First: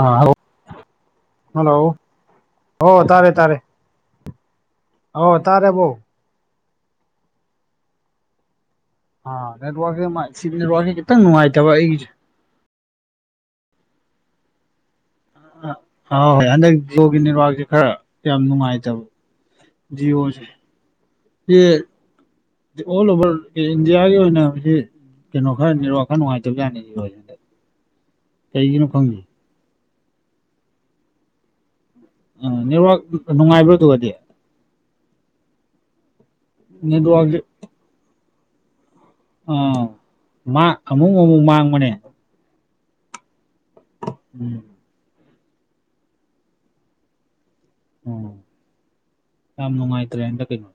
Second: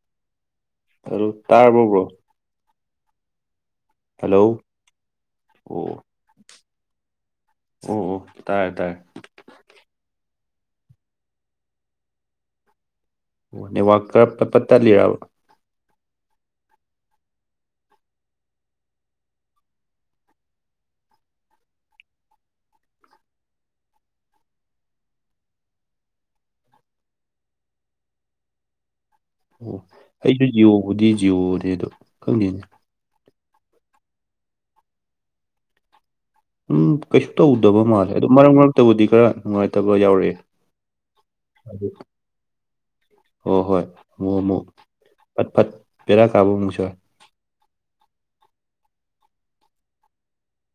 ꯑꯥ hello hello ꯇꯔꯕꯣ bro ꯑꯣ ꯇꯥꯔꯦ ꯇꯥꯔꯦ ꯍꯜꯂꯣ ꯑꯣ ꯇꯥꯔꯦꯕꯣ ꯑꯣ ꯑꯣ ꯑꯣ ꯇꯥꯔꯦ ꯇꯥꯔꯦ ꯑꯥ ꯅꯦꯠꯋꯥꯛꯁꯦ ꯃꯥꯏ ꯁꯤ ꯅꯦꯠꯋꯥꯛꯁꯦ ꯈꯤꯇꯪ ꯅꯨꯡꯉꯥꯏꯇꯕ ꯑꯩꯒꯤꯖꯦ ꯑꯣ ꯅꯦꯠꯋꯥꯛ ꯀ ꯄꯠ ꯄꯠ ꯇꯠꯂꯤꯔꯕ ꯑꯥ ꯍꯣꯏ ꯍꯟꯗꯛ ꯖꯤꯌꯣꯒꯤ ꯅꯦꯠꯋꯥꯛꯁꯦ ꯈꯔ ꯌꯥꯝ ꯅꯨꯡꯉꯥꯏꯇꯕ ꯖꯤꯌꯣꯖꯦ [unintelligible] ꯑꯣꯜ ꯑꯣꯚꯔ ꯏꯟꯗꯤꯌꯥꯒꯤ ꯑꯣꯏꯅ ꯍꯨꯖꯤꯛ ꯀꯩꯅꯣ ꯈꯔ ꯅꯦꯠꯋꯥꯛ ꯈꯔ ꯅꯨꯡꯉꯥꯏꯇꯕꯖꯥꯠꯅꯦ ꯖꯤꯌꯣꯖꯦ ꯀꯩꯒꯤꯅꯣ ꯈꯪꯗꯦ ꯑꯣ ꯑꯩꯖꯨ ꯖꯤꯌꯣꯕꯨꯗꯤ ꯖꯤꯌꯣꯅꯦ ꯑꯗꯣ ꯑꯥ ꯈꯪꯗꯦꯅꯦ ꯅꯦꯠꯋꯥꯛ ꯅꯨꯡꯉꯥꯏꯕ꯭ꯔꯥꯗꯨꯒꯗꯤ ꯎꯝ ꯀꯩꯁꯨ ꯅꯦꯠꯋꯥꯛꯁꯦ ꯇꯧꯗꯕ ꯃꯥꯜꯂꯦ ꯑꯗꯣ ꯃꯔꯛ ꯃꯔꯛꯇꯕꯨꯗꯤ ꯈꯔ ꯑꯥ ꯅꯨꯡꯉꯥꯏꯇꯕ ꯌꯥꯎꯔꯛꯑꯦ ꯃꯥ ꯑꯃꯨꯛ ꯑꯃꯨꯛ ꯑꯗꯣ ꯃꯥꯡꯕꯅꯦ ꯍꯣ ꯍꯣꯏ ꯑꯃꯨꯛ ꯎꯝ ꯑꯃꯨꯛ ꯄꯠ ꯄꯠ ꯕꯦꯔꯥ ꯀꯥꯕ ꯑꯃꯨꯛꯁꯨ ꯌꯥꯎ ꯎꯝ ꯌꯥꯝ ꯅꯨꯡꯉꯥꯏꯇ꯭ꯔꯦ ꯍꯟꯗꯛ ꯀꯤꯅꯣ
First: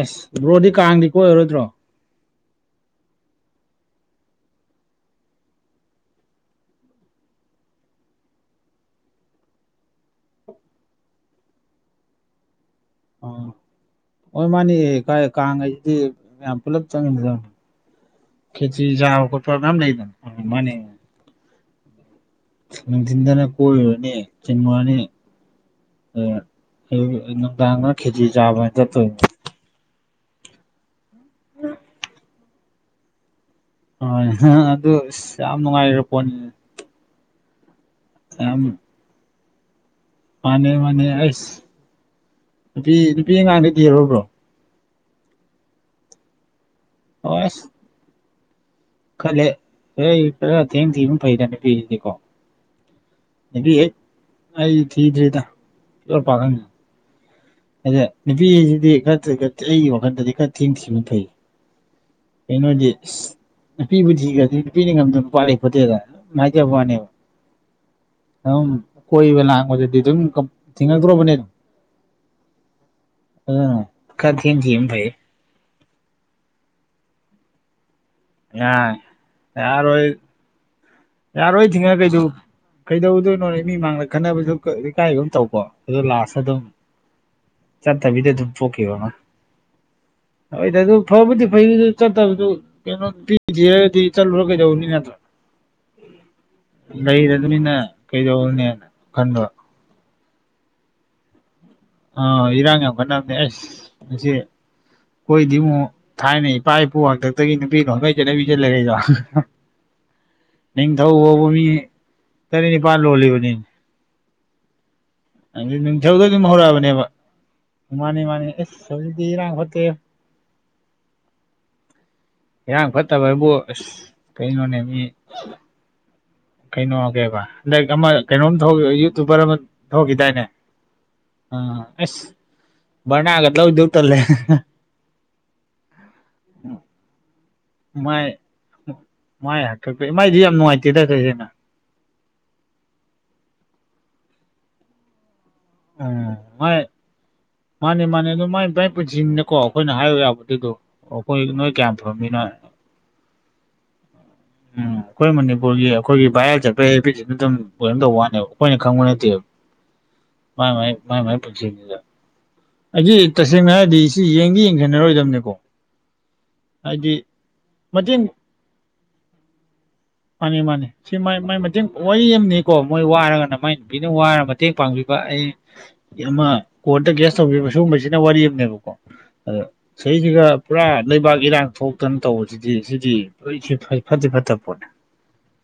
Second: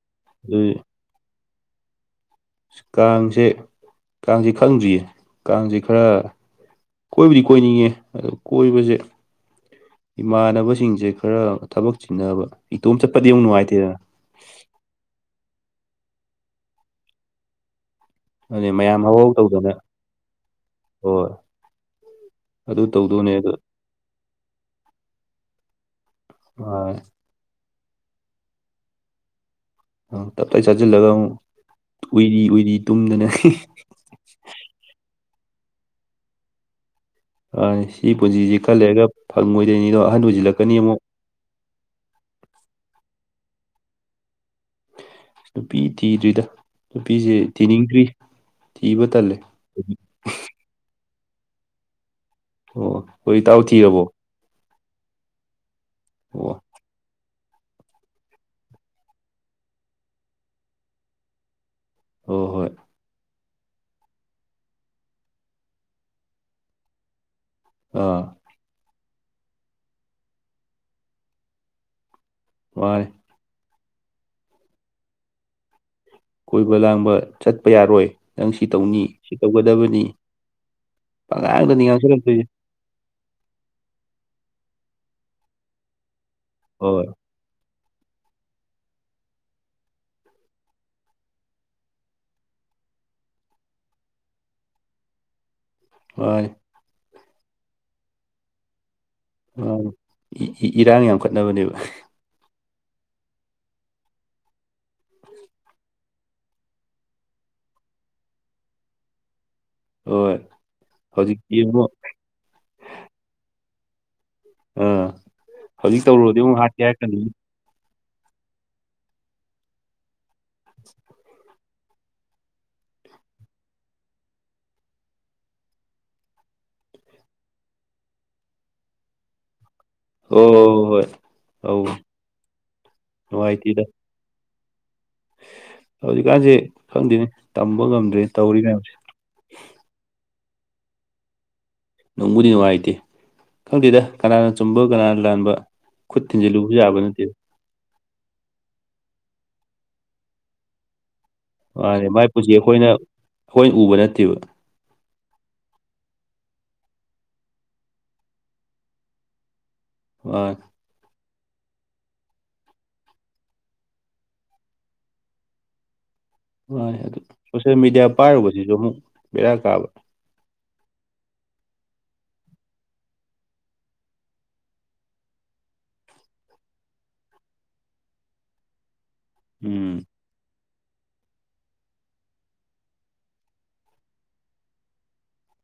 ꯑꯁ ꯑꯗꯨ ꯕ꯭ꯔꯣꯗꯤ ꯀꯥꯡꯗꯤ ꯀꯣꯏꯔꯔꯣꯏꯗ꯭ꯔꯣ ꯀꯥꯡꯁꯦ ꯀꯥꯡꯁꯦ ꯈꯪꯗ꯭ꯔꯤꯌꯦ ꯀꯥꯡꯁꯦ ꯈꯔ ꯀꯣꯏꯕꯨꯗꯤ ꯀꯣꯏꯅꯤꯡꯉꯦ ꯑꯗꯨ ꯀꯣꯏꯕꯁꯦ ꯏꯃꯥꯟꯅꯕꯁꯤꯡꯁꯦ ꯈꯔ ꯊꯕꯛ ꯆꯤꯟꯅꯕ ꯏꯇꯣꯝ ꯆꯠꯄꯗꯤ ꯌꯥꯝ ꯑꯥ ꯅꯨꯡꯉꯥꯏꯇꯦꯗꯅ ꯍꯣꯏ ꯃꯥꯅꯤ ꯀꯥꯡꯍꯥꯏꯁꯤꯗꯤ ꯃꯌꯥꯝ ꯄꯨꯂꯞ ꯆꯃꯤꯟꯅꯗꯧꯅꯤ ꯑꯗꯨꯅꯦ ꯈꯦꯠꯆ꯭ꯔꯤ ꯃꯌꯥꯝ ꯆꯥꯕ ꯍꯧꯍꯧ ꯈꯣꯠꯄ ꯇꯧꯗꯅ ꯃꯌꯥꯝ ꯂꯩꯗꯅ ꯃꯥꯅꯦ ꯍꯣꯏ ꯑꯗꯨ ꯇꯧꯗꯧꯅꯦ ꯅꯨꯡꯊꯤꯟꯗꯅ ꯑꯗꯣ ꯀꯣꯏꯔꯨꯔꯅꯤ ꯆꯤꯡꯉꯨꯔꯅꯤ ꯑꯥ ꯑꯗꯨꯒ ꯑꯌꯨ ꯅꯨꯡꯗꯥꯡꯗꯅ ꯈꯦꯠꯆ꯭ꯔꯤ ꯆꯥꯕ ꯍꯥꯏꯅ ꯆꯠꯇꯣꯏꯅꯦ ꯇꯞꯇꯥꯏ ꯆꯥꯖꯤꯜꯂꯒ ꯑꯃꯨꯛ ꯎꯏꯔꯤ ꯎꯏꯔꯤ ꯇꯨꯝꯗꯅ ꯍꯣꯏꯅꯦ ꯑꯗꯨ ꯌꯥꯝ ꯅꯨꯡꯉꯥꯏꯈꯔ ꯄꯣꯠꯅꯤ ꯑꯥ ꯁꯤ ꯄꯨꯟꯁꯤꯁꯤ ꯈꯔ ꯂꯩꯔꯒ ꯐꯪꯉꯣꯏꯗꯣꯏꯅꯤꯗꯣ ꯑꯍꯟ ꯃꯥꯅꯦ ꯑꯣꯏꯁꯤꯜꯂꯛꯀꯅꯤ ꯑꯃꯨꯛ ꯃꯥꯅꯦ ꯑꯩꯁ ꯅꯨꯄꯤ ꯅꯨꯄꯤ ꯑꯉꯥꯡꯗꯤ ꯊꯤꯔꯕ꯭ꯔꯣ ꯕ꯭ꯔꯣ ꯅꯨꯄꯤ ꯊꯤꯗ꯭ꯔꯤꯗ ꯅꯨꯄꯤꯁꯦ ꯊꯤꯅꯤꯡꯗ꯭ꯔꯤ ꯊꯤꯕ ꯇꯜꯂꯦ ꯈꯜꯂꯦ ꯍꯥꯏ ꯈꯔ ꯊꯦꯡ ꯊꯤꯕ ꯐꯩꯗ ꯅꯨꯄꯤꯁꯤꯗꯤꯀꯣ ꯑꯣꯑꯣ ꯍꯣꯏ ꯏꯇꯥꯎ ꯅꯨꯄꯤ ꯍꯦꯛ ꯊꯤꯔꯕꯣ ꯑꯩ ꯊꯤꯗ꯭ꯔꯤꯗ ꯄ꯭ꯌꯣꯔ ꯑꯣ ꯄꯥꯈꯪꯅꯦ ꯑꯗꯥ ꯅꯨꯄꯤꯍꯥꯏꯁꯤꯗꯤ ꯈ ꯈ ꯑꯩꯒꯤ ꯋꯥꯈꯜꯗꯗꯤ ꯈꯔ ꯊꯦꯡ ꯊꯤꯕꯅ ꯐꯩ ꯍꯣꯏ ꯍꯣꯏ ꯀꯩꯅꯣꯗꯤ ꯏꯁ ꯅꯨꯄꯤꯕꯨ ꯊꯤꯈ꯭ꯔꯗꯤ ꯅꯨꯄꯤꯅ ꯉꯝꯗꯕ ꯅꯨꯄꯥ ꯂꯩ ꯄꯣꯠꯇꯦꯗꯅ ꯑꯗꯨꯝ ꯍꯥꯏꯖꯕ ꯋꯥꯅꯦꯕ ꯑꯥ ꯑꯗꯨꯝ ꯀꯣꯏꯕ ꯂꯥꯡꯕꯗꯗꯤ ꯑꯗꯨꯝ ꯊꯤꯡꯉꯛꯇ꯭ꯔꯣꯕꯅꯦ ꯑꯗꯨꯝ ꯍꯣꯏ ꯑꯗꯨꯅ ꯈꯔ ꯊꯦꯡ ꯊꯤꯕꯅ ꯐꯩ ꯀꯣꯏꯕ ꯂꯥꯡꯕ ꯆꯠꯄ ꯌꯥꯔꯣꯏ ꯅꯪ ꯁꯤ ꯑꯉꯥꯡ ꯇꯧꯅꯤ ꯁꯤ ꯇꯧꯒꯗꯕꯅꯤ ꯌꯥꯔꯣꯏ ꯌꯥꯔꯣꯏ ꯄꯉꯥꯡꯗꯅꯤ ꯊꯤꯡꯉ ꯀꯩꯗꯧ ꯉꯥꯡꯁꯜꯂꯛꯇꯣꯏꯁꯦ [inaudible] ꯀꯩꯗꯧꯗꯣꯏꯅꯣ ꯍꯥꯏ ꯃꯤ ꯃꯥꯡꯗ ꯈꯠꯅꯕꯁꯨ ꯏꯀꯥꯏꯒꯨꯝ ꯇꯧꯀꯣ ꯑꯗꯣ ꯂꯥꯁꯇ ꯑꯗꯨꯝ ꯍꯣꯏ ꯆꯠꯇꯕꯤꯗ ꯑꯗꯨꯝ ꯊꯣꯛꯈꯤꯕ ꯑꯃ ꯍꯣꯏꯗ ꯑꯗꯨ ꯐꯕꯨꯗꯤ ꯐꯩ ꯑꯗꯨ ꯆꯠꯇꯕꯗꯨ ꯀꯩꯅꯣ ꯅꯨꯄꯤ ꯊꯤꯔꯒꯗꯤ ꯆꯠꯂꯨꯔ ꯀꯩꯗꯧꯒꯅꯤ ꯅꯠꯇ꯭ꯔꯥꯥ ꯃꯥꯟꯅꯤ ꯂꯩꯔꯕꯅꯤꯅ ꯀꯩꯗꯧꯔꯨꯅꯤ ꯈꯟꯕ ꯃꯥꯅꯦ ꯏ ꯏ ꯏꯔꯥꯡ ꯌꯥꯝꯈꯠꯅꯕꯅꯦꯕ ꯑꯥ ꯏꯔꯥꯡ ꯌꯥꯝꯈꯠꯅꯕꯅꯦ ꯑꯥꯏꯁ ꯃꯁꯤ ꯑꯩꯈꯣꯏꯗꯤ ꯑꯃꯨꯛ ꯊꯥꯏꯅ ꯏꯄꯥ ꯏꯄꯨ ꯍꯥꯛꯇꯛꯇꯒꯤ ꯅꯨꯄꯤ ꯂꯣꯟꯕꯩ ꯆꯠꯅꯕꯤꯁꯦ ꯂꯩꯔꯛꯏꯗꯣ ꯍꯣꯏ ꯅꯤꯡꯊꯧ ꯕꯥꯎꯕ ꯍꯧꯖꯤꯛꯇꯤ ꯃꯤ ꯑꯃꯨꯛ ꯇꯔꯦꯠ ꯅꯤꯄꯥꯜ ꯂꯣꯜꯂꯤꯕꯅꯤ ꯑꯥ ꯍꯥꯏꯗꯤ ꯍꯧꯖꯤꯛ ꯅꯨꯡꯊꯧꯗꯩ ꯇꯧꯔꯨꯔꯗꯤ ꯑꯗꯨꯝ ꯑꯃꯨꯛ ꯍꯥꯠꯀꯦ ꯍꯧꯔꯛꯑꯕꯅꯦꯕ ꯍꯥꯏꯔꯛꯀꯅꯤ ꯃꯥꯅꯦ ꯃꯥꯅꯦ ꯑꯦꯁ ꯍꯧꯖꯤꯛꯇꯤ ꯏꯔꯥꯡ ꯐꯠꯇꯦ [inaudible] ꯏꯔꯥꯡ ꯐꯠꯇꯕ ꯍꯥꯏꯕꯨ ꯑꯁ ꯀꯩꯅꯣꯅꯦ ꯃꯤ ꯀꯩꯅꯣ ꯀꯩꯍꯥꯏꯕ ꯂꯥꯏꯔꯤꯛ ꯑꯃ ꯀꯩꯅꯣꯝ ꯊꯧꯈꯤꯕꯩ ꯌꯨꯇꯨꯕꯔ ꯑꯃ ꯍꯣꯏ ꯊꯣꯛꯈꯤꯗꯥꯏꯅꯦ ꯍꯣꯏ ꯍꯣꯏ ꯑ ꯑꯧ ꯑꯁ ꯚꯔꯅꯥꯒ ꯅꯨꯡꯉꯥꯏꯇꯦꯗ ꯂꯧꯗꯧ ꯇꯜꯂꯦ ꯍꯧꯖꯤꯛꯀꯥꯟꯁꯦ ꯈꯪꯗꯦꯅꯦ ꯇꯝꯕ ꯉꯝꯗ꯭ꯔꯦ ꯃꯥꯏ ꯇꯧꯔꯤ ꯃꯌꯥꯝꯁꯦ ꯃꯥꯏ ꯍꯥꯛꯇꯛꯇꯩ ꯃꯥꯏꯗꯤ ꯌꯥꯝ ꯅꯨꯡꯉꯥꯏꯇꯦꯗ ꯀꯩꯀꯩꯅꯣ ꯅꯨꯡꯕꯨꯗꯤ ꯅꯨꯡꯉꯥꯏꯇꯦ ꯈꯪꯗꯦꯗ ꯀꯅꯥꯅ ꯆꯨꯝꯕ ꯀꯅꯥꯅ ꯂꯥꯟꯕ ꯈꯨꯠ ꯎꯝ ꯊꯤꯟꯖꯤꯜ ꯃꯥꯏ ꯂꯨꯕꯨꯁꯨ ꯌꯥꯕ ꯅꯠꯇꯦ ꯃꯥꯅꯦ ꯃꯥꯅꯦ ꯑꯗꯨ ꯃꯥꯏ ꯃꯥꯏ ꯄꯨꯟꯁꯤꯅꯤꯅꯀꯣ ꯑꯩꯈꯣꯏꯅ ꯍꯥꯏꯔꯨ ꯌꯥꯄꯣꯠꯇꯦ ꯑꯗꯣ ꯑꯩꯈꯣꯏ ꯅꯣꯏ ꯀꯌꯥꯝ ꯃꯥꯅꯦ ꯐꯕ ꯃꯥꯏ ꯄꯨꯟꯁꯤ ꯃꯤꯅꯣꯅ [inaudible] ꯑꯩꯈꯣꯏꯅ ꯑꯩꯈꯣꯏꯅ ꯎꯕ ꯅꯠꯇꯦꯕ ꯎꯝ ꯑꯩꯈꯣꯏ ꯃꯅꯤꯄꯨꯔꯒꯤ ꯑꯩꯈꯣꯏꯒꯤ ꯚꯥꯏꯔꯦꯜ ꯆꯠꯄ ꯍꯦꯕꯤꯠꯁꯤꯗ ꯑꯗꯨꯝ ꯑꯣꯏꯔꯝ ꯇꯧꯕ ꯋꯥꯅꯦꯕ ꯑꯩꯈꯣꯏꯅ ꯈꯪꯕ ꯅꯠꯇꯦꯕ [inaudible] ꯑꯥꯏ ꯃꯥꯏ ꯃꯥꯏ ꯃꯥꯏ ꯃꯥꯏ ꯄꯨꯟꯁꯤꯅꯤꯗ ꯑꯩꯗꯤ ꯇꯁꯦꯡꯅ ꯍꯥꯏꯔꯗꯤ ꯁꯤ ꯌꯦꯡꯗꯤ ꯌꯦꯡꯁꯤꯟꯅꯔꯣꯏꯗꯕꯅꯤꯀꯣ ꯍꯣꯏ ꯑꯗꯨ ꯁꯣꯁꯦꯜ ꯃꯦꯗꯤꯌꯥ ꯃꯇꯦꯡ ꯄꯥꯏꯔꯨꯕꯁꯤꯁꯨ ꯑꯃꯨꯛ ꯕꯦꯔꯥ ꯀꯥꯕ ꯃꯥꯅꯦ ꯃꯥꯅꯦ ꯁꯤ ꯃꯥꯏ ꯃꯥꯏ ꯃꯇꯦꯡ ꯋꯥꯔꯤ ꯑꯃꯅꯤꯀꯣ ꯃꯣꯏ ꯋꯥꯔꯒꯅ ꯃꯥꯏ ꯅꯨꯄꯤꯅ ꯋꯥꯔ ꯃꯇꯦꯡ ꯄꯥꯡꯕꯤꯕ ꯑꯩ ꯑꯃ ꯀꯣꯔꯠꯇ ꯀꯦꯁ ꯇꯧꯕꯤꯕ ꯁꯤꯒꯨꯝꯕꯁꯤꯅ ꯋꯥꯔꯤ ꯑꯃꯅꯦꯕꯀꯣ ꯑꯗꯣ ꯎꯝ ꯁꯤ ꯁꯤꯒ ꯄꯨꯔꯥ ꯂꯩꯕꯥꯛ ꯏꯔꯥꯡ ꯊꯣꯛꯇꯅ ꯇꯧꯕꯁꯤꯗꯤ ꯁꯤꯗꯤ ꯂꯣꯏ ꯁꯤ ꯐꯩ ꯐꯠꯇꯗꯤ ꯐꯠꯇꯕ ꯄꯣꯠꯅꯤ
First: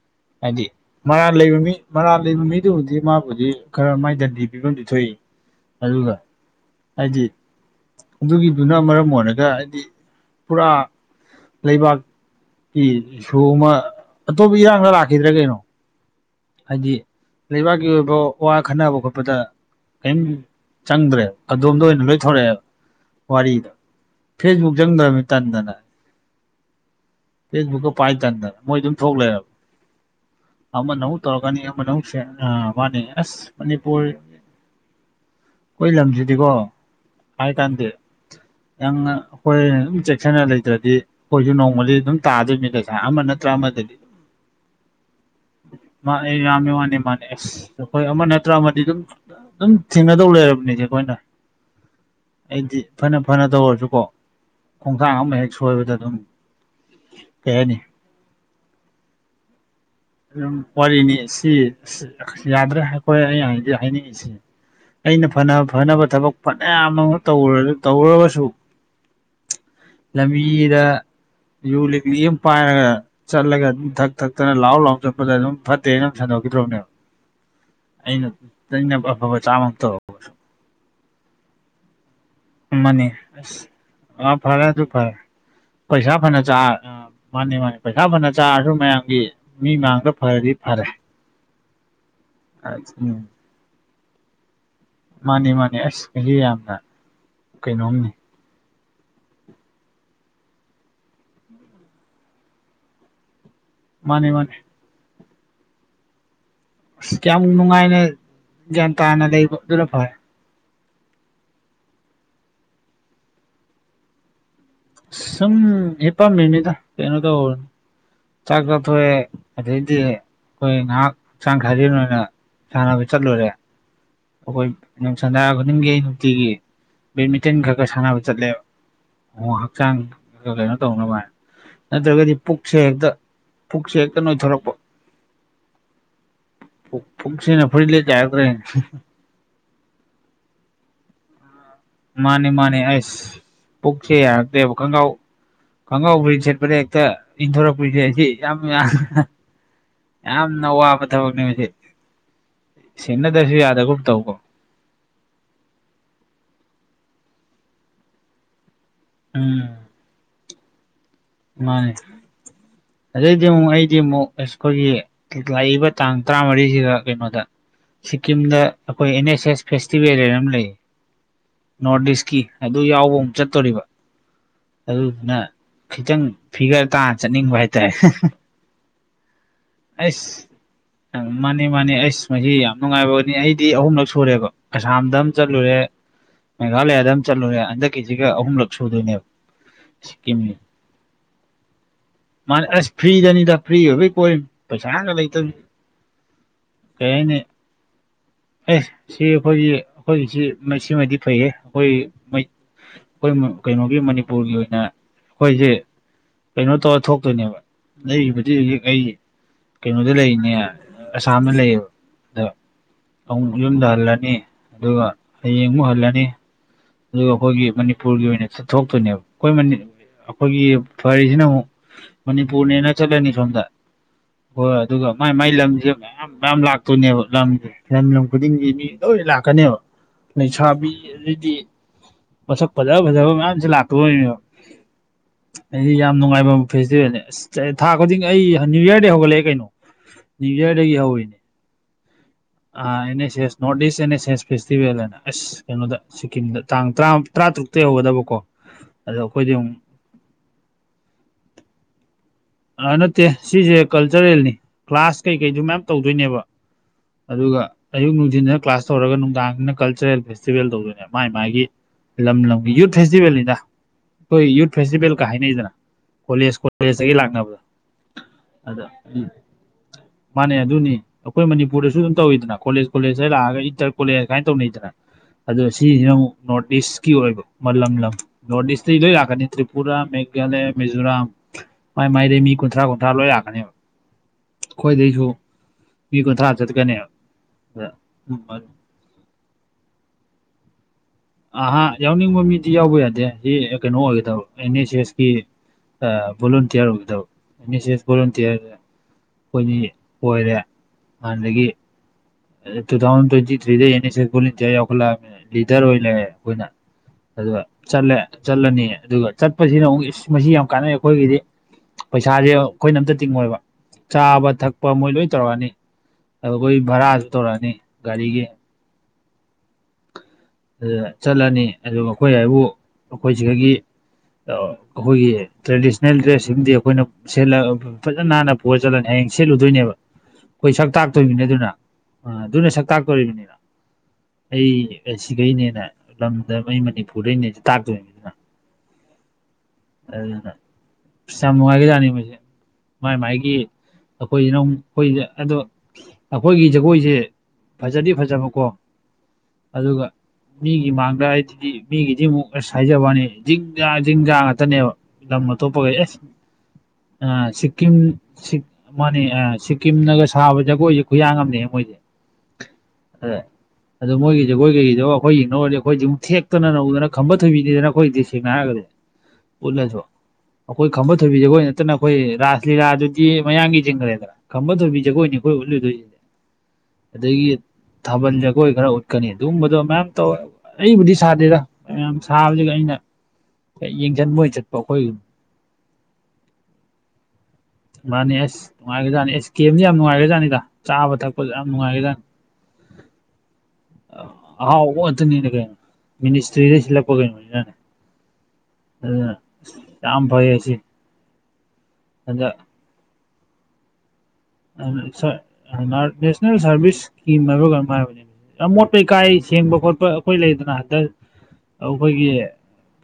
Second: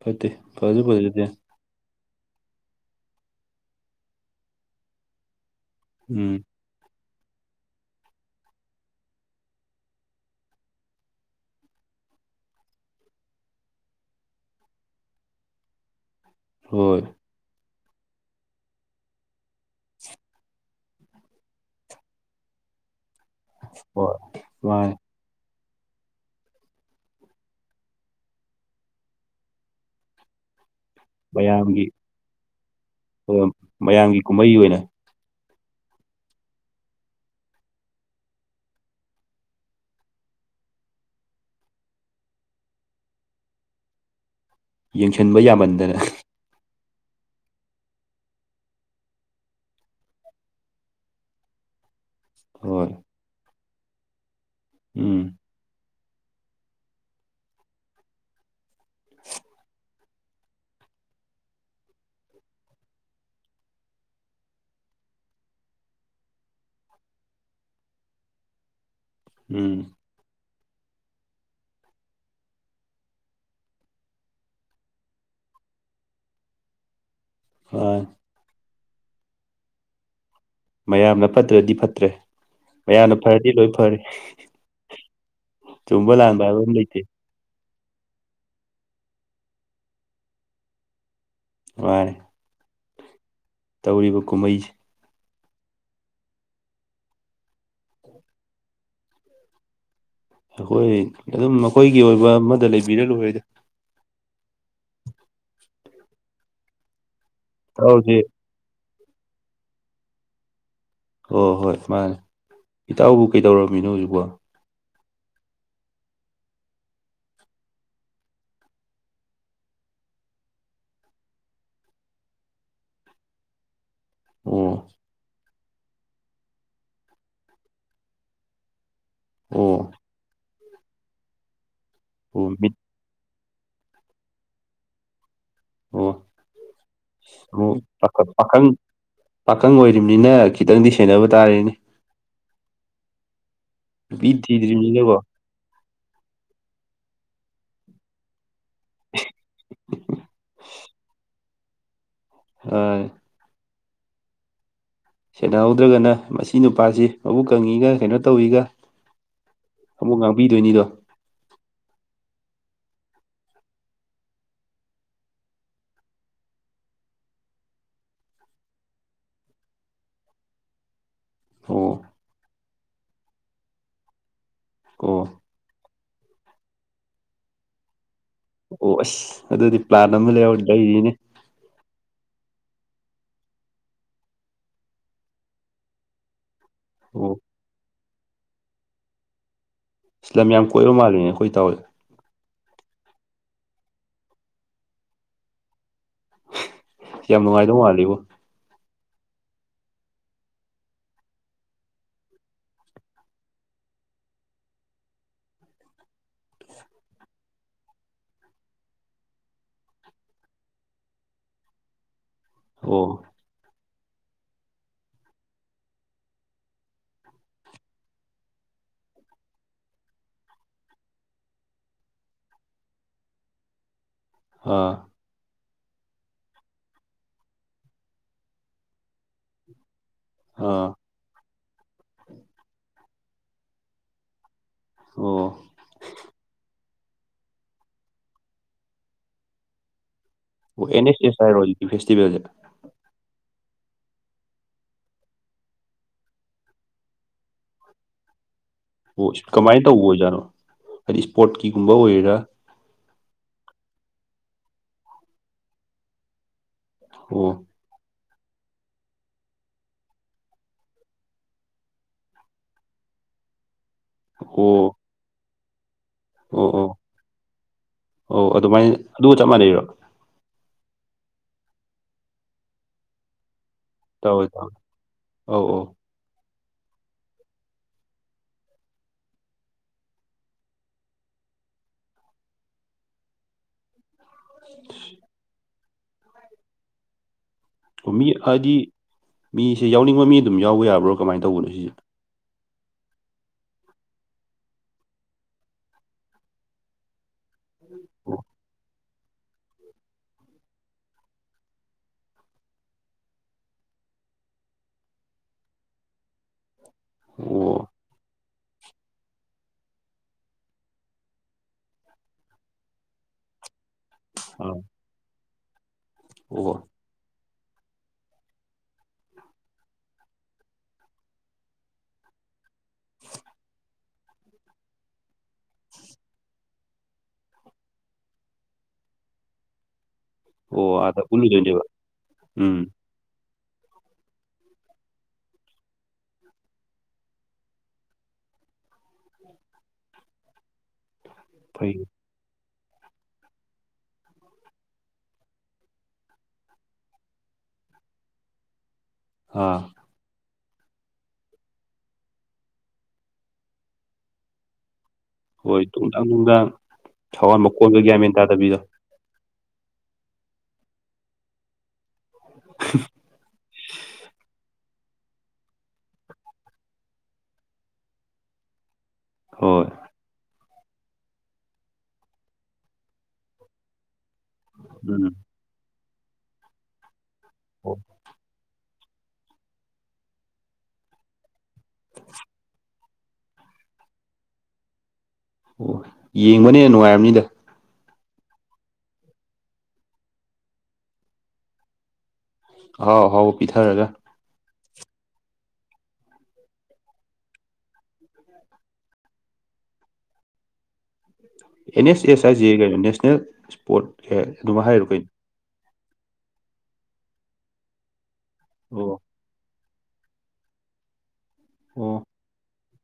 ꯐꯠꯇꯦ ꯍꯥꯏꯗꯤ ꯐꯁꯨ ꯐꯖꯗꯦ ꯃꯔꯥꯜ ꯂꯩꯕ ꯃꯤ ꯃꯔꯥꯜ ꯂꯩꯕ ꯃꯤꯗꯨꯕꯨꯗꯤ ꯃꯥꯕꯨꯗꯤ ꯈꯔ ꯃꯥꯏ ꯗꯟꯗꯤ ꯄꯤꯐꯝꯗꯤ ꯊꯣꯛꯏ ꯑꯗꯨꯒ ꯎꯝ ꯍꯥꯏꯗꯤ ꯑꯗꯨꯒꯤꯗꯨꯅ ꯃꯔꯝ ꯑꯣꯏꯔꯒ ꯍꯥꯏꯗꯤ ꯄꯨꯔꯥ ꯂꯩꯕꯥꯛꯀꯤ ꯏꯁꯨ ꯑꯃ ꯑꯇꯣꯞꯄ ꯏꯔꯥꯡꯗ ꯂꯥꯛꯈꯤꯗ꯭ꯔꯦ ꯀꯩꯅꯣ ꯍꯥꯏꯗꯤ ꯍꯣꯏ ꯂꯩꯕꯥꯛꯀꯤ ꯑꯣꯏꯕ ꯋꯥ ꯈꯟꯅꯕ ꯈꯣꯠꯄꯗ ꯀꯩꯝ ꯆꯪꯗ꯭ꯔꯦꯕ ꯑꯗꯣꯝꯗ ꯑꯣꯏꯅ ꯂꯣꯏꯊꯣꯔꯛꯑꯦꯕ ꯋꯥꯔꯤꯗꯣ ꯍꯣꯏ ꯐꯦꯁꯕꯨꯛ ꯃꯥꯅꯦ ꯆꯪꯗ꯭ꯔꯃꯦ ꯇꯟꯗꯅ ꯐꯦꯁꯕꯨꯛꯀ ꯄꯥꯏ ꯇꯟꯗꯅ ꯃꯣꯏ ꯑꯗꯨꯝ ꯊꯣꯛꯂꯦꯕ ꯑꯃꯅ ꯑꯃꯨꯛ ꯇꯧꯔꯛꯀꯅꯤ ꯃꯌꯥꯝꯒꯤ ꯑꯃꯅ ꯑꯃꯨꯛ ꯁꯦꯟ ꯑ ꯃꯥꯅꯤ ꯑꯁ ꯍꯣꯏ ꯃꯅꯤꯄꯨꯔ ꯃꯌꯥꯝꯒꯤ ꯀꯨꯝꯍꯩ ꯑꯣꯏꯅ ꯑꯩꯈꯣꯏ ꯂꯝꯁꯤꯗꯤꯀꯣ ꯍꯥꯏ ꯀꯥꯟꯗꯦ ꯌꯥꯝꯅ ꯑꯩꯈꯣꯏ ꯑꯗꯨꯝ ꯆꯦꯛꯁꯟꯅ ꯂꯩꯇ꯭ꯔꯗꯤ ꯑꯩꯈꯣꯏꯁꯨ ꯅꯣꯡꯃꯗꯤ ꯑꯗꯨꯝ ꯇꯥꯗꯣꯏꯅꯤ ꯗꯁꯥ ꯑꯃ ꯅꯠꯇ꯭ꯔ ꯑꯃꯗꯗꯤ ꯌꯦꯡꯁꯟꯕ ꯌꯥꯃꯟꯗꯅ ꯃꯥꯅꯦ ꯑꯩ ꯌꯥꯝ ꯃꯥꯅꯦ ꯃꯥꯅꯦ ꯑꯁ ꯑꯩꯈꯣꯏ ꯑꯃ ꯅꯠꯇ꯭ꯔ ꯑꯃꯗꯤ ꯑꯗꯨꯝ ꯑꯗꯨꯝ ꯊꯦꯡꯅꯗꯧ ꯂꯩꯔꯕꯅꯤꯁꯦ ꯑꯩꯈꯣꯏꯅ ꯑꯩꯗꯤ ꯍꯣꯏ ꯐꯅ ꯐꯅ ꯇꯧꯔꯁꯨꯀꯣ ꯈꯣꯡꯊꯥꯡ ꯎꯝ ꯑꯃ ꯍꯦꯛ ꯁꯣꯏꯕꯗꯗꯨꯝ ꯀꯩ ꯍꯥꯏꯅꯤ [unintelligible] ꯑꯗꯨꯝ ꯋꯥꯔꯤꯅꯤ ꯁꯤ ꯁꯤ ꯌꯥꯗ꯭ꯔꯦ ꯑꯩꯈꯣꯏ ꯑꯩ ꯍꯥꯏꯗꯤ ꯍꯥꯏꯅꯤꯡꯉꯤꯁꯤ ꯑꯩꯅ ꯐꯅ ꯐꯅꯕ ꯊꯕꯛ ꯐꯅꯌꯥꯝ ꯑꯃ ꯇꯧꯔꯒ ꯇꯧꯔꯒꯁꯨ ꯎꯝ ꯂꯝꯕꯤꯗ ꯌꯨ ꯂꯤꯛꯂꯤ ꯑꯝ ꯄꯥꯏꯔꯒ ꯆꯠꯂꯒ ꯑꯗꯨꯝ ꯊꯛ ꯊꯛꯇꯅ ꯂꯥꯎ ꯂꯥꯎ ꯆꯠꯄꯗ ꯑꯗꯨꯝ ꯐꯠꯇꯦꯅ ꯁꯟꯗꯣꯛꯈꯤꯗ꯭ꯔꯣꯕꯅꯦꯕ ꯃꯥꯅꯦ ꯑꯩꯅ ꯅꯪꯅ ꯑꯐꯕ ꯆꯥꯃ ꯑꯝ ꯇꯧꯔꯝꯕꯁꯨ ꯃꯌꯥꯝꯅ ꯐꯠꯇ꯭ꯔꯗꯤ ꯐꯠꯇ꯭ꯔꯦ ꯃꯥꯅꯤ ꯃꯌꯥꯝꯅ ꯐꯔꯗꯤ ꯂꯣꯏ ꯐꯔꯦ ꯑꯁ ꯑ ꯐꯔꯦ ꯑꯗꯨ ꯐꯔꯦ ꯄꯩꯁꯥ ꯆꯨꯝꯕ ꯐꯅ ꯂꯥꯟꯕ ꯆꯥ ꯍꯥꯏꯕ ꯑꯃ ꯂꯩꯇꯦ ꯑ ꯃꯥꯅꯤ ꯃꯥꯅꯤ ꯄꯩꯁꯥ ꯐꯅ ꯆꯥꯔꯁꯨ ꯃꯌꯥꯝꯒꯤ ꯃꯤ ꯃꯥꯡꯗ ꯐꯔꯗꯤ ꯐꯔꯦ ꯃꯥꯅꯦ ꯎꯝ ꯇꯧꯔꯤꯕ ꯀꯨꯝꯍꯩꯁꯦ ꯃꯥꯅꯤ ꯃꯥꯅꯦ ꯑꯁ ꯀꯩꯁꯨ ꯌꯥꯝꯅ ꯀꯩꯅꯣꯝꯅꯤ ꯑꯩꯈꯣꯏ ꯑꯗꯨꯝ ꯃꯈꯣꯏꯒꯤ ꯑꯣꯏꯕ ꯑꯃꯗ ꯂꯩꯕꯤꯔ ꯂꯣꯏꯔꯦꯗ ꯃꯥꯅꯦ ꯃꯥꯅꯦ ꯑꯁ ꯀꯌꯥꯝ ꯅꯨꯡꯉꯥꯏꯅ ꯏꯇꯥꯎꯁꯦ ꯒ꯭ꯌꯥꯟ ꯇꯥꯅ ꯂꯩꯕ ꯑꯗꯨꯅ ꯐꯔꯦ ꯍꯣꯏ ꯍꯣꯏ ꯃꯥꯅꯦ ꯏꯇꯥꯎꯕꯨ ꯀꯩꯗꯧꯔꯝꯃꯤꯅꯣ ꯍꯧꯖꯤꯛꯄꯣ ꯁꯨꯝ ꯍꯤꯄꯝꯃꯤꯅꯤꯗ ꯀꯩꯅꯣ ꯇꯧꯔ ꯆꯥꯛ ꯆꯥꯊꯣꯛꯑꯦ ꯑꯗꯩꯗꯤ ꯑꯩꯈꯣꯏ ꯉꯍꯥꯛ ꯍꯛꯆꯥꯡ ꯁꯥꯖꯦꯜ ꯑꯣꯏꯅ ꯁꯥꯟꯅꯕ ꯆꯠꯂꯨꯔꯦ ꯑꯣ ꯑꯩꯈꯣꯏ ꯁꯥꯟꯅꯕ ꯈꯨꯗꯤꯡꯒꯤ ꯑꯩ ꯅꯨꯡꯇꯤꯒꯤ ꯕꯦꯠꯃꯤꯟꯇꯟ ꯈꯔ ꯈꯔ ꯁꯥꯟꯅꯕ ꯆꯠꯂꯦꯕ ꯑꯣ ꯍꯛꯆꯥꯡ ꯀꯩꯅꯣ ꯇꯧꯅꯕ ꯍꯥꯏ ꯅꯠꯇ꯭ꯔꯒꯗꯤ ꯑꯣ ꯃꯤꯠ ꯄꯨꯛꯁꯦ ꯍꯦꯛꯇ ꯄꯨꯛꯁꯦ ꯍꯦꯛꯇ ꯅꯣꯏꯊꯣꯔꯛꯄ ꯑꯣ ꯄꯨꯛ ꯄꯨꯛꯁꯤꯅ ꯑꯃꯨꯛ ꯐꯨꯔꯤꯠ ꯂꯤꯠ ꯄꯥꯈꯠ ꯌꯥꯔꯛꯇ꯭ꯔꯦꯅꯦ ꯄꯥꯈꯪ ꯄꯥꯈꯪ ꯑꯣꯏꯔꯤꯕꯅꯤꯅ ꯈꯤꯇꯪꯗꯤ ꯁꯦꯟꯅꯕ ꯇꯥꯔꯦꯅꯦ ꯃꯥꯅꯤ ꯃꯥꯅꯤ ꯑꯩꯁ ꯄꯨꯛꯁꯦ ꯅꯨꯄꯤ ꯌꯥꯔꯛꯇꯦꯕ ꯈꯪꯒꯥꯎ ꯊꯤꯗ꯭ꯔꯤꯕꯅꯤꯅꯀꯣ ꯈꯪꯒꯥꯎ ꯐꯨꯔꯤꯠ ꯁꯦꯠꯄꯗ ꯍꯦꯛꯇ ꯏꯟꯊꯣꯔꯛꯄꯁꯦ ꯑꯁꯤ ꯌꯥꯝ ꯋꯥ ꯌꯥꯝꯅ ꯋꯥꯕ ꯊꯕꯛꯅꯦ ꯃꯁꯤ ꯍꯣꯏ ꯅꯠꯇ꯭ꯔꯁꯨ ꯌꯥꯗꯒꯨꯝꯕ ꯇꯧꯀꯣ ꯁꯦꯟꯅꯍꯧꯗ꯭ꯔꯒꯅ ꯃꯁꯤ ꯅꯨꯄꯥꯁꯤ ꯃꯕꯨꯛ ꯀꯪꯉꯤꯒ ꯀꯩꯅꯣ ꯇꯧꯏꯒ ꯎꯝ ꯑꯃꯨꯛ ꯉꯥꯡꯕꯤꯗꯣꯏꯅꯤꯗꯣ ꯃꯥꯅꯦ ꯑꯗꯨꯗꯩꯗꯤ ꯑꯃꯨꯛ ꯑꯩꯗꯤ ꯑꯃꯨꯛ ꯑꯩꯈꯣꯏꯒꯤ ꯂꯥꯛꯏꯕ ꯇꯥꯡ ꯇꯔꯥꯃꯔꯤꯁꯤꯗ ꯀꯩꯅꯣꯗ ꯁꯤꯀꯤꯝꯗ ꯑꯩꯈꯣꯏ ꯑꯦꯟ ꯑꯦꯁ ꯑꯦꯁ ꯐꯦꯁꯇꯤꯚꯦꯜꯑꯦꯅ ꯑꯃ ꯂꯩ ꯑꯣ ꯅꯣꯔꯠ ꯏꯁꯀꯤ ꯑꯗꯨ ꯌꯥꯎꯕ ꯑꯃꯨꯛ ꯆꯠꯇꯣꯔꯤꯕ ꯑꯣ ꯑꯗꯨꯗꯨꯅ ꯈꯤꯇꯪ ꯐꯤꯒꯔ ꯇꯥꯅ ꯆꯠꯅꯤꯡꯕ ꯍꯥꯏꯇꯥꯔꯦꯍꯦꯍꯦ ꯑꯣ ꯑꯁ ꯑꯗꯨꯗꯤ ꯄ꯭ꯂꯥꯟ ꯑꯃ ꯌꯥꯎꯔꯤ ꯂꯩꯔꯤꯅꯦ ꯃꯥꯅꯦ ꯃꯥꯅꯦ ꯑꯩꯁ ꯃꯁꯤꯗꯤ ꯌꯥꯝ ꯅꯨꯡꯉꯥꯏꯕꯅꯤ ꯑꯩꯗꯤ ꯑꯍꯨꯝꯂꯛ ꯁꯨꯔꯦꯕ ꯑꯁꯥꯝꯗ ꯑꯃ ꯆꯠꯂꯨꯔꯦ ꯃꯦꯘꯥꯂꯩꯌꯥꯗ ꯑꯃ ꯑꯣ ꯆꯠꯂꯨꯔꯦ ꯍꯟꯗꯛꯀꯤꯁꯤꯒ ꯑꯍꯨꯝꯂꯛ ꯁꯨꯗꯣꯏꯅꯦꯕ ꯁꯤ ꯂꯝ ꯁꯤꯛꯀꯤꯝꯒꯤ ꯌꯥꯝ ꯀꯣꯏꯕ ꯃꯥꯜꯂꯤꯅꯦ ꯑꯩꯈꯣꯏ ꯏꯇꯥꯎ ꯍꯣꯏ ꯃꯥꯅꯤ ꯑꯁ ꯐ꯭ꯔꯤꯗꯅꯤꯗ ꯐ꯭ꯔꯤ ꯑꯣꯏꯕꯒꯤ ꯀꯣꯏꯔꯤꯅꯤ ꯄꯩꯁꯥꯒ ꯂꯩꯇꯕꯤꯅꯤ ꯌꯥꯝ ꯅꯨꯡꯉꯥꯏꯗꯧ ꯃꯥꯜꯂꯤꯕꯣ ꯑꯦꯁ ꯁꯤ ꯑꯩꯈꯣꯏꯒꯤ ꯑꯩꯈꯣꯏꯒꯤ ꯁꯤ ꯁꯤꯃꯗꯤ ꯐꯩꯌꯦ ꯑꯩꯈꯣꯏꯒꯤ ꯃꯩꯇꯩ ꯑꯩꯈꯣꯏ ꯀꯩꯅꯣꯒꯤ ꯃꯅꯤꯄꯨꯔꯒꯤ ꯑꯣꯏꯅ ꯑꯩꯈꯣꯏꯁꯦ ꯀꯩꯅꯣ ꯇꯧꯔ ꯊꯣꯛꯇꯣꯏꯅꯦꯕ ꯂꯩꯈꯤꯕꯗꯤ ꯍꯧꯖꯤꯛ ꯑꯩꯒꯤ ꯀꯩꯅꯣꯗ ꯂꯩꯅꯦ ꯑꯁꯥꯝꯗ ꯂꯩꯌꯦꯕ ꯑꯗ ꯑꯣ ꯑꯃꯨꯛ ꯌꯨꯝꯗ ꯍꯜꯂꯅꯤ ꯑꯗꯨꯒ ꯍꯌꯦꯡꯃꯨꯛ ꯍꯜꯂꯅꯤ ꯑꯗꯨꯒ ꯑꯩꯈꯣꯏꯒꯤ ꯃꯅꯤꯄꯨꯔꯒꯤ ꯑꯣꯏꯅ ꯆꯠ ꯊꯣꯛꯇꯣꯏꯅꯦꯕ ꯑꯩꯈꯣꯏ ꯃꯅꯤ ꯑꯩꯈꯣꯏꯒꯤ ꯐꯔꯤꯁꯤꯅ ꯑꯃꯨꯛ ꯃꯅꯤꯄꯨꯔꯅꯦꯅ ꯆꯠꯂꯅꯤ ꯁꯣꯝꯗ ꯍꯣꯏ ꯑꯥ ꯑꯗꯨꯒ ꯃꯥꯏ ꯃꯥꯏ ꯂꯝꯁꯦ ꯑꯃꯨꯛ ꯌꯥꯝ ꯌꯥꯝ ꯂꯥꯛꯇꯣꯏꯅꯦꯕ ꯂꯝ ꯂꯝ ꯈꯨꯗꯤꯡꯒꯤ ꯃꯤ ꯂꯣꯏ ꯂꯥꯛꯀꯅꯤꯕ ꯑꯥ ꯂꯩꯁꯥꯕꯤ ꯑꯗꯨꯗꯩꯗꯤ ꯃꯁꯛ ꯐꯖꯕ ꯐꯖꯕ ꯃꯌꯥꯝꯁꯦ ꯂꯥꯛꯀꯗꯣꯏꯅꯦꯕ ꯑꯣ ꯑꯩꯗꯤ ꯌꯥꯝ ꯅꯨꯡꯉꯥꯏꯕ ꯐꯦꯁꯇꯤꯚꯦꯜꯅꯦ ꯑꯥ ꯊꯥ ꯈꯨꯗꯤꯡ ꯑꯩ ꯅ꯭ꯌꯨ ꯌꯤꯌꯔ ꯗꯩ ꯍꯧꯒꯠꯂꯛꯑꯦ ꯀꯩꯅꯣ ꯅ꯭ꯌꯨ ꯑꯦꯟ ꯑꯦꯁ ꯑꯦꯁ ꯍꯥꯏꯔꯣ ꯍꯧꯖꯤꯛ ꯐꯦꯁꯇꯤꯚꯦꯜꯁꯦ ꯑꯥ N S S north east N S S ꯐꯦꯁꯇꯤꯚꯦꯜꯅ ꯍꯥꯏꯅ ꯑꯁ ꯀꯩꯅꯣꯗ ꯁꯤꯀꯤꯝꯗ ꯇꯥꯡ ꯇꯔꯥ ꯇꯔꯥ ꯇꯔꯨꯛꯇꯩ ꯍꯧꯒꯗꯕ ꯀꯣ ꯑꯣ ꯀꯃꯥꯏꯅ ꯇꯧꯕ ꯑꯣꯏꯖꯥꯠꯅꯣ ꯍꯥꯏꯗꯤ ꯁ꯭ꯄꯣꯔꯠꯀꯤꯒꯨꯝꯕ ꯑꯣꯏꯔꯤꯔꯥ ꯑꯥ ꯅꯠꯇꯦ ꯁꯤꯁꯦ ꯀꯜꯆꯔꯦꯜꯅꯤ ꯀ꯭ꯂꯥꯁ ꯀꯩꯀꯩꯁꯨ ꯃꯌꯥꯝ ꯇꯧꯗꯣꯏꯅꯦꯕ ꯑꯣ ꯑꯗꯨꯒ ꯑꯌꯨꯛ ꯅꯨꯡꯊꯤꯟꯗꯅ ꯀ꯭ꯂꯥꯁ ꯇꯧꯔꯒ ꯅꯨꯡꯗꯥꯡꯗꯅ ꯀꯜꯆꯔꯦꯜ ꯐꯦꯁꯇꯤꯚꯦꯜ ꯇꯧꯗꯣꯏꯅꯦ ꯃꯥꯏ ꯃꯥꯏ ꯃꯥꯒꯤ ꯂꯝ ꯂꯝꯒꯤ ꯌꯨꯠ ꯐꯦꯁꯇꯤꯚꯦꯜꯅꯤꯗ ꯈꯣꯏ ꯑꯣ ꯌꯨꯠ ꯐꯦꯁꯇꯤꯚꯦꯜꯀ ꯍꯥꯏꯅꯩꯗꯅ ꯀꯣꯂꯦꯖ ꯑꯣ ꯑꯣ ꯀꯣꯂꯦꯖꯇꯒꯤ ꯂꯥꯛꯅꯕ ꯑꯣ ꯑꯗꯨꯃꯥꯏꯟ ꯑꯗꯨꯒ ꯆꯞ ꯃꯥꯟꯅꯩꯔꯣ ꯃꯥꯅꯦ ꯑꯗꯨꯅꯤ ꯑꯈꯣꯏ ꯃꯅꯤꯄꯨꯔꯗꯁꯨ ꯑꯗꯨꯝ ꯇꯧꯋꯤꯗꯅ ꯀꯣꯂꯦꯖ ꯀꯣꯂꯦꯖꯇ ꯂꯥꯛꯑꯒ ꯏꯟꯇꯔ ꯀꯣꯂꯦꯁ ꯀꯥꯏꯟ ꯇꯧꯋꯦ ꯇꯧꯋꯦ ꯇꯧꯅꯩꯗꯅ ꯑꯗꯣ ꯑꯧ ꯑꯧ ꯁꯤꯖꯤꯅ ꯑꯃꯨꯛ ꯅꯣꯔꯠ ꯏꯁꯀꯤ ꯑꯣꯏꯕ ꯃ ꯂꯝ ꯂꯝ ꯅꯣꯔꯠꯏꯁꯇꯩ ꯂꯣꯏ ꯂꯥꯛꯀꯅꯤ ꯇ꯭ꯔꯤꯄꯨꯔꯥ ꯃꯦꯘꯥꯂꯦꯞ ꯃꯦꯖꯣꯔꯥꯝ ꯃꯥꯏꯔꯩ ꯃꯤ ꯀꯨꯟꯊ꯭ꯔꯥ ꯀꯨꯟꯊ꯭ꯔꯥ ꯂꯣꯏ ꯂꯥꯛꯀꯅꯦꯕ ꯈꯣꯏꯗꯩꯖꯨ ꯃꯤ ꯀꯨꯟꯊ꯭ꯔꯥ ꯆꯠꯀꯅꯦꯕ ꯑꯣ ꯃꯤ ꯑꯗ ꯍꯥꯏꯗꯤ ꯃꯤꯁꯦ ꯌꯥꯎꯅꯤꯡꯕ ꯃꯤ ꯑꯗꯨꯝ ꯌꯥꯎꯕ ꯌꯥꯕ꯭ꯔꯣ ꯀꯃꯥꯏꯅ ꯇꯧꯕꯅꯣ ꯑꯍꯥ ꯁꯤꯁꯦ ꯌꯥꯎꯅꯤꯡꯕ ꯃꯤꯗꯤ ꯌꯥꯎꯕ ꯌꯥꯗꯦ ꯌꯤ ꯀꯩꯅꯣ ꯑꯣꯏꯒꯗꯕ ꯑꯦꯟ ꯑꯦꯁ ꯑꯦꯁꯀꯤ ꯑ ꯕꯣꯂꯨꯟꯇꯤꯌꯥꯔ ꯑꯣꯏꯒꯗꯕ ꯃꯤꯁ ꯑꯦꯁ ꯑꯣ ꯚꯣꯂꯨꯟꯇꯤꯌꯥꯔ ꯈꯣꯏꯅꯤ ꯑꯣꯏꯔꯦ ꯍꯥꯟꯗꯒꯤ two thousand twenty ꯊ꯭ꯔꯤꯗꯩ N S L volunteer ꯌꯥꯎꯈꯠꯂꯛ ꯑꯃꯤ ꯂꯤꯗꯔ ꯑꯣꯏꯅ ꯂꯩꯔꯦ ꯑꯈꯣꯏꯅ ꯑꯗꯨꯒ ꯑꯣ ꯆꯠꯂꯦ ꯆꯠꯂꯅꯤ ꯑꯗꯨꯒ ꯆꯠꯄꯖꯤꯅ ꯑꯃꯨꯛ ꯏꯁ ꯃꯁꯤ ꯌꯥꯝ ꯀꯥꯟꯅꯩ ꯑꯈꯣꯏꯒꯤꯗꯤ ꯄꯩꯁꯥꯖꯣ ꯑꯈꯣꯏꯅ ꯑꯝꯇ ꯇꯤꯡꯉꯣꯏꯕ ꯆꯥꯕ ꯑꯥ ꯊꯛꯄ ꯃꯣꯏ ꯂꯣꯏ ꯇꯧꯔꯛꯑꯅꯤ ꯑ ꯑꯣ ꯑꯈꯣꯏ ꯚꯔꯥꯖꯨ ꯇꯧꯔꯛꯑꯅꯤ ꯒꯥꯔꯤꯒꯤ ꯑꯗꯨꯗ ꯆꯠꯂꯅꯤ ꯑꯗꯨ ꯃꯈꯣꯏ ꯍꯥꯏꯕꯨ ꯑꯈꯣꯏꯁꯤꯒꯒꯤ ꯑꯣ ꯑꯈꯣꯏꯒꯤ ꯇ꯭ꯔꯦꯗꯤꯁꯅꯦꯜ ꯗ꯭ꯔꯦꯁꯁꯤꯝꯗꯤ ꯑꯈꯣꯏꯅ ꯁꯦꯠꯂꯛꯑꯕ ꯐꯖꯅ ꯅꯥꯟꯅ ꯄꯨꯔ ꯆꯠꯂꯅꯤ ꯍꯌꯦꯡ ꯁꯦꯠꯂꯨꯗꯣꯏꯅꯦꯕ ꯈꯣꯏ ꯑꯣ ꯁꯛ ꯑꯥꯗ ꯇꯥꯛꯇꯣꯏꯃꯤꯅꯦ ꯑꯗꯨꯅ ꯎꯠꯂꯨꯗꯣꯏꯅꯦꯕ ꯑ ꯑꯗꯨꯅ ꯎꯝ ꯁꯛ ꯇꯥꯛꯇꯣꯔꯤꯕꯅꯦꯕ ꯑꯩ ꯑꯦ ꯁꯤꯒꯩꯅꯦꯅ ꯂꯝꯗ ꯃꯩ ꯃꯅꯤꯄꯨꯔꯗꯩꯅꯦꯖꯦ ꯇꯥꯛꯇꯣꯏꯅꯤꯃ ꯑꯗꯨꯅ ꯁꯤꯌꯥꯝ ꯐꯩ ꯅꯨꯡꯉꯥꯏꯒ꯭ꯔꯖꯥꯠꯅꯤ ꯃꯖꯤ ꯃꯥꯏ ꯃꯥꯥꯏꯒꯤ ꯑꯈꯣꯏꯖꯤꯅ ꯑꯃꯨꯛ ꯈꯣꯏꯖꯦ ꯑꯗꯣ ꯑꯈꯣꯏꯒꯤ ꯖꯒꯣꯏꯖꯦ ꯐꯖꯗꯤ ꯐꯖꯕꯀꯣ ꯑꯥ ꯑꯗꯨꯒ ꯃꯤꯒꯤ ꯃꯥꯡꯗ ꯍꯥꯏꯗꯨꯗꯤ ꯃꯤꯒꯤꯗꯤ ꯑꯃꯨꯛ ꯑꯁ ꯍꯥꯏꯖꯕ ꯋꯅꯦ ꯖꯤꯡꯖꯥ ꯖꯤꯡꯖꯥ ꯉꯥꯠꯇꯅꯦꯕ ꯂꯝ ꯍꯣꯏ ꯑꯇꯣꯞꯄꯒꯩ ꯑꯦꯁ ꯇꯨꯡꯗꯥꯡ ꯅꯨꯡꯗꯥꯡ ꯑ ꯊꯋꯥꯟ ꯁꯤꯛꯀꯤꯝ ꯃꯈꯣꯟꯒ ꯒ꯭ꯌꯥꯟ ꯃꯦꯟ ꯁꯤꯛ ꯇꯥꯗꯕꯤꯗꯣ ꯃꯥꯅꯦ ꯑ ꯁꯤꯀꯤꯝꯅꯒ ꯁꯥꯕ ꯖꯒꯣꯏꯖꯦ ꯈꯨꯌꯥꯡ ꯑꯝꯅꯦ ꯃꯣꯏꯖꯦ ꯑꯗ ꯑꯗꯨ ꯃꯣꯏꯒꯤ ꯃꯣꯏ ꯀꯩ ꯀꯩꯗꯣ ꯑꯈꯣꯏ ꯌꯦꯡꯅꯧꯔꯗꯤ ꯑꯈꯣꯏꯗꯤ ꯑꯃꯨꯛ ꯊꯦꯛꯇꯅ ꯅꯧꯗꯅ ꯈꯝꯕ ꯊꯣꯏꯕꯤꯅꯤꯗꯅ ꯑꯈꯣꯏꯗꯤ ꯁꯦꯡꯅ ꯍꯥꯏꯔꯒꯗꯤ ꯍꯣꯏ ꯄꯨꯂꯖꯨ ꯑꯈꯣꯏ ꯈꯝꯕ ꯊꯣꯏꯕꯤꯖꯒꯣꯏ ꯅꯠꯇꯅ ꯑꯈꯣꯏ ꯔꯥꯁ ꯂꯤꯂꯥꯗꯨꯗꯤ ꯃꯌꯥꯡꯒꯤ ꯆꯤꯡꯒ꯭ꯔꯦꯗꯅꯥ ꯈꯝꯕ ꯊꯣꯏꯕꯤ ꯎꯝ ꯖꯒꯣꯏꯅꯤ ꯑꯈꯣꯏ ꯎꯠꯂꯨꯗꯨꯏꯖꯤ ꯑꯗꯩꯒꯤ ꯑꯣ ꯊꯥꯕꯟ ꯖꯒꯣꯏ ꯈꯔ ꯎꯠꯀꯅꯤ ꯑꯗꯨꯒꯨꯝꯕꯗꯣ ꯃꯌꯥꯝ ꯇꯧꯋꯦ ꯑꯩꯕꯨꯗꯤ ꯁꯥꯗꯦꯗ ꯃꯌꯥꯝ ꯁꯥꯕꯖꯤꯒ ꯑꯩꯅ ꯌꯦꯡꯖꯟꯕ ꯑꯣꯏꯟ ꯆꯠꯄ ꯑꯈꯣꯏꯒꯤ ꯑꯣ ꯌꯦꯡꯕꯅ ꯍꯦꯟ ꯅꯨꯡꯉꯥꯏꯔꯝꯅꯤꯗ ꯃꯥꯅꯦ ꯑꯁ ꯅꯨꯡꯉꯥꯏꯒ꯭ꯔꯖꯥꯠꯅꯦ ꯑꯦꯁ ꯀꯦꯝꯗꯤ ꯌꯥꯝ ꯅꯨꯡꯉꯥꯏꯒ꯭ꯔꯖꯥꯅꯤꯗ ꯆꯥꯕ ꯊꯛꯄꯖꯨ ꯌꯥꯝ ꯅꯨꯡꯉꯥꯏꯒ꯭ꯔꯖꯥꯠꯅꯤ ꯑꯍꯥꯎ ꯑꯍꯥꯎꯕ ꯄꯤꯊꯔꯒ ꯑꯍꯥꯎ ꯉꯥꯛꯇꯅꯤꯅꯦ ꯀꯩꯅꯣ ꯃꯤꯅꯤꯁꯇ꯭ꯔꯤꯗꯩ ꯁꯤꯜꯂꯛꯄ ꯀꯩꯅꯣꯅꯤꯅꯦ [inaudible] ꯑꯗꯨꯅ ꯌꯥꯝ ꯐꯩꯌꯦ ꯑꯦꯁꯤ ꯑꯦꯟꯅꯦꯁ ꯑꯦꯁ ꯍꯥꯏ ꯖꯤ ꯀꯩꯅꯣ ꯅꯦꯁꯅꯦꯜ ꯁ꯭ꯄꯣꯔꯠ ꯑꯦꯛ [unintelligible] ꯁꯔ ꯑꯦꯃꯥꯔꯠ ꯅꯦꯁꯅꯦꯜ ꯁꯥꯔꯚꯤꯁ ꯀꯤꯝ ꯃꯔꯨꯑꯣꯏꯕ ꯑꯝ ꯍꯥꯏꯕꯅꯦꯃꯤ ꯑꯃꯣꯠꯄ ꯑꯣ ꯏꯀꯥꯏ ꯁꯦꯡꯕ ꯈꯣꯠꯄ ꯑꯈꯣꯏ ꯂꯩꯗꯅ ꯍꯟꯗꯛ ꯑꯣ ꯑꯈꯣꯏꯒꯤ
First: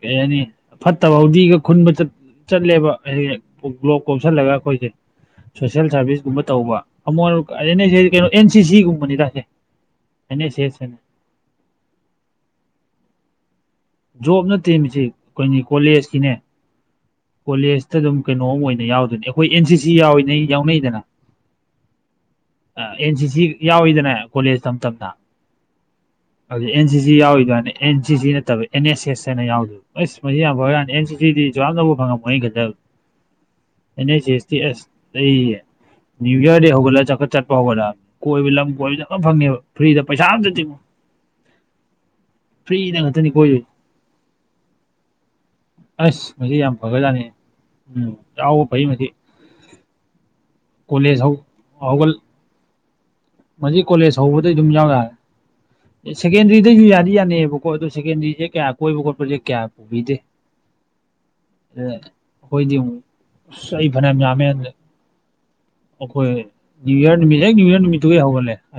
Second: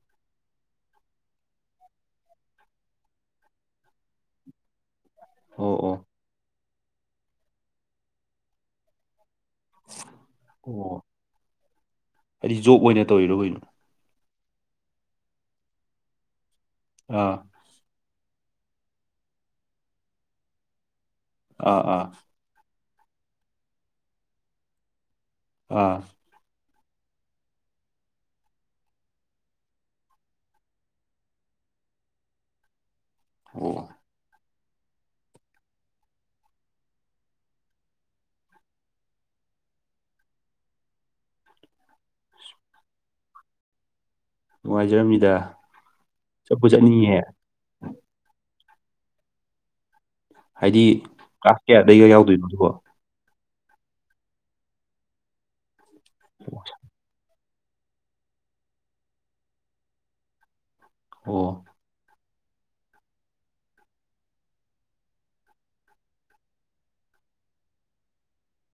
ꯀꯩ ꯍꯥꯏꯅꯤ ꯐꯠꯇꯕ ꯍꯥꯎꯗꯤꯒ ꯈꯨꯟꯕ ꯆꯠ ꯆꯠꯂꯦꯕ [unintelligible] ꯀꯣꯏꯁꯜꯂꯒ ꯑꯩꯈꯣꯏꯖꯦ ꯑꯣ ꯁꯣꯁꯦꯜ ꯑꯣ ꯁꯥꯔꯚꯤꯁꯒꯨꯝꯕ ꯇꯧꯕ ꯑꯃꯨꯛ ꯀꯩꯅꯣ ꯑꯦꯟ ꯁꯤ ꯁꯤꯒꯨꯝꯕꯅꯤꯗ ꯍꯥꯏꯖꯦ ꯑꯣ ꯍꯥꯏꯗꯤ ꯖꯣꯕ ꯑꯣꯏꯅ ꯇꯧꯔꯤꯔ ꯀꯩꯅꯣ ꯖꯣꯕ ꯅꯠꯇꯦ ꯃꯁꯤ ꯑꯩꯈꯣꯏꯅꯤ ꯀꯣꯂꯦꯖꯀꯤꯅꯦ ꯑꯥ ꯀꯣꯂꯦꯖꯇ ꯑꯗꯨꯝ ꯀꯩꯅꯣꯝ ꯑꯣꯏꯅ ꯌꯥꯎꯗꯅꯤ ꯑꯩꯈꯣꯏ ꯑꯦꯟ ꯁꯤ ꯁꯤ ꯌꯥꯎꯔꯤ ꯌꯥꯎꯅꯩꯗꯅ ꯑ ꯑꯥ ꯑꯦꯟ ꯁꯤ ꯁꯤ ꯌꯥꯎꯋꯤꯗꯅ ꯀꯣꯂꯦꯖ ꯇꯝ ꯇꯝꯅ ꯑꯥ ꯑꯗꯨꯗꯤ ꯑꯦꯟ ꯁꯤꯁꯤ ꯌꯥꯎꯔꯤ ꯑꯗꯨꯅꯦ ꯑꯦꯟ ꯁꯤ ꯁꯤ ꯅꯠꯇꯕ ꯑꯦꯟ ꯑꯦꯁ ꯑꯦꯁ ꯍꯥꯏꯅ ꯌꯥꯎꯗꯕ ꯑꯁ ꯃꯁꯤ ꯌꯥꯝ ꯐꯔꯥꯖꯅꯤ ꯑꯦꯟ ꯁꯤꯁꯤꯗꯤ ꯖꯥꯝꯅꯕꯨ ꯐꯪꯉꯃꯣꯏ ꯑꯩꯅ ꯑꯣ ꯈꯟꯖꯕ ꯑꯦꯟ ꯑꯦꯟ ꯑꯦꯁꯇꯤ ꯑꯩ ꯅꯨꯏ ꯌꯔ ꯗꯩ ꯍꯧꯒꯠꯂ ꯆꯠ ꯆꯠꯄ ꯍꯧꯒꯠꯂꯃꯦ ꯀꯣꯏꯕ ꯂꯝ ꯀꯣꯏꯕꯗ ꯑꯃ ꯐꯪꯉꯦꯕ ꯐ꯭ꯔꯤꯗ ꯄꯩꯁꯥ ꯑꯝꯇ ꯇꯤꯡꯉꯣꯏ ꯐ꯭ꯔꯤꯗ ꯉꯥꯛꯇꯅꯤ ꯀꯣꯏꯗꯨꯏꯁꯦ ꯅꯨꯡꯉꯥꯏꯖꯔꯝꯃꯤꯗ ꯑꯁ ꯃꯁꯤ ꯌꯥꯝ ꯐꯒ꯭ꯔꯖꯥꯠꯅꯤ ꯎꯝ ꯆꯥꯍꯧꯕ ꯐꯩ ꯃꯁꯤ ꯍꯥꯏꯗꯤ ꯀꯣꯂꯦꯖ ꯍꯧ ꯀ꯭ꯂꯥꯁ ꯀꯌꯥꯗꯩꯒ ꯍꯧꯒꯠ ꯌꯥꯎꯗꯣꯏꯅꯣ ꯑꯗꯨꯕꯣ ꯃꯁꯤ ꯀꯣꯂꯦꯖ ꯍꯧꯕꯗꯩ ꯑꯗꯨꯝ ꯌꯥꯎ ꯌꯥꯔꯦ ꯁꯦꯀꯦꯟꯗꯔꯤꯗꯩꯁꯨ ꯌꯥꯗꯤ ꯌꯥꯅꯩꯕꯀ ꯀꯣ ꯑꯗꯨ ꯁꯦꯀꯦꯟꯗ꯭ꯔꯤꯁꯦ ꯀꯌꯥ ꯀꯣꯏꯕ ꯈꯣꯠꯄꯁꯦ ꯀꯌꯥ ꯄꯨꯕꯤꯗꯦ ꯑꯣ [unintelligible] ꯈꯣꯏꯗꯤ ꯃꯨꯛ ꯑꯁ ꯑꯩ ꯐꯅꯌꯥꯝ ꯌꯥꯝꯃꯦ ꯑꯗ ꯑꯈꯣꯏ ꯅꯤꯌꯨ ꯏꯔ ꯅꯨꯃꯤꯠ ꯍꯦꯛ ꯅꯤꯌꯨ ꯏꯔ ꯅꯨꯃꯤꯠꯇꯨꯒꯩ ꯍꯧꯒꯠꯂꯦ ꯑꯁ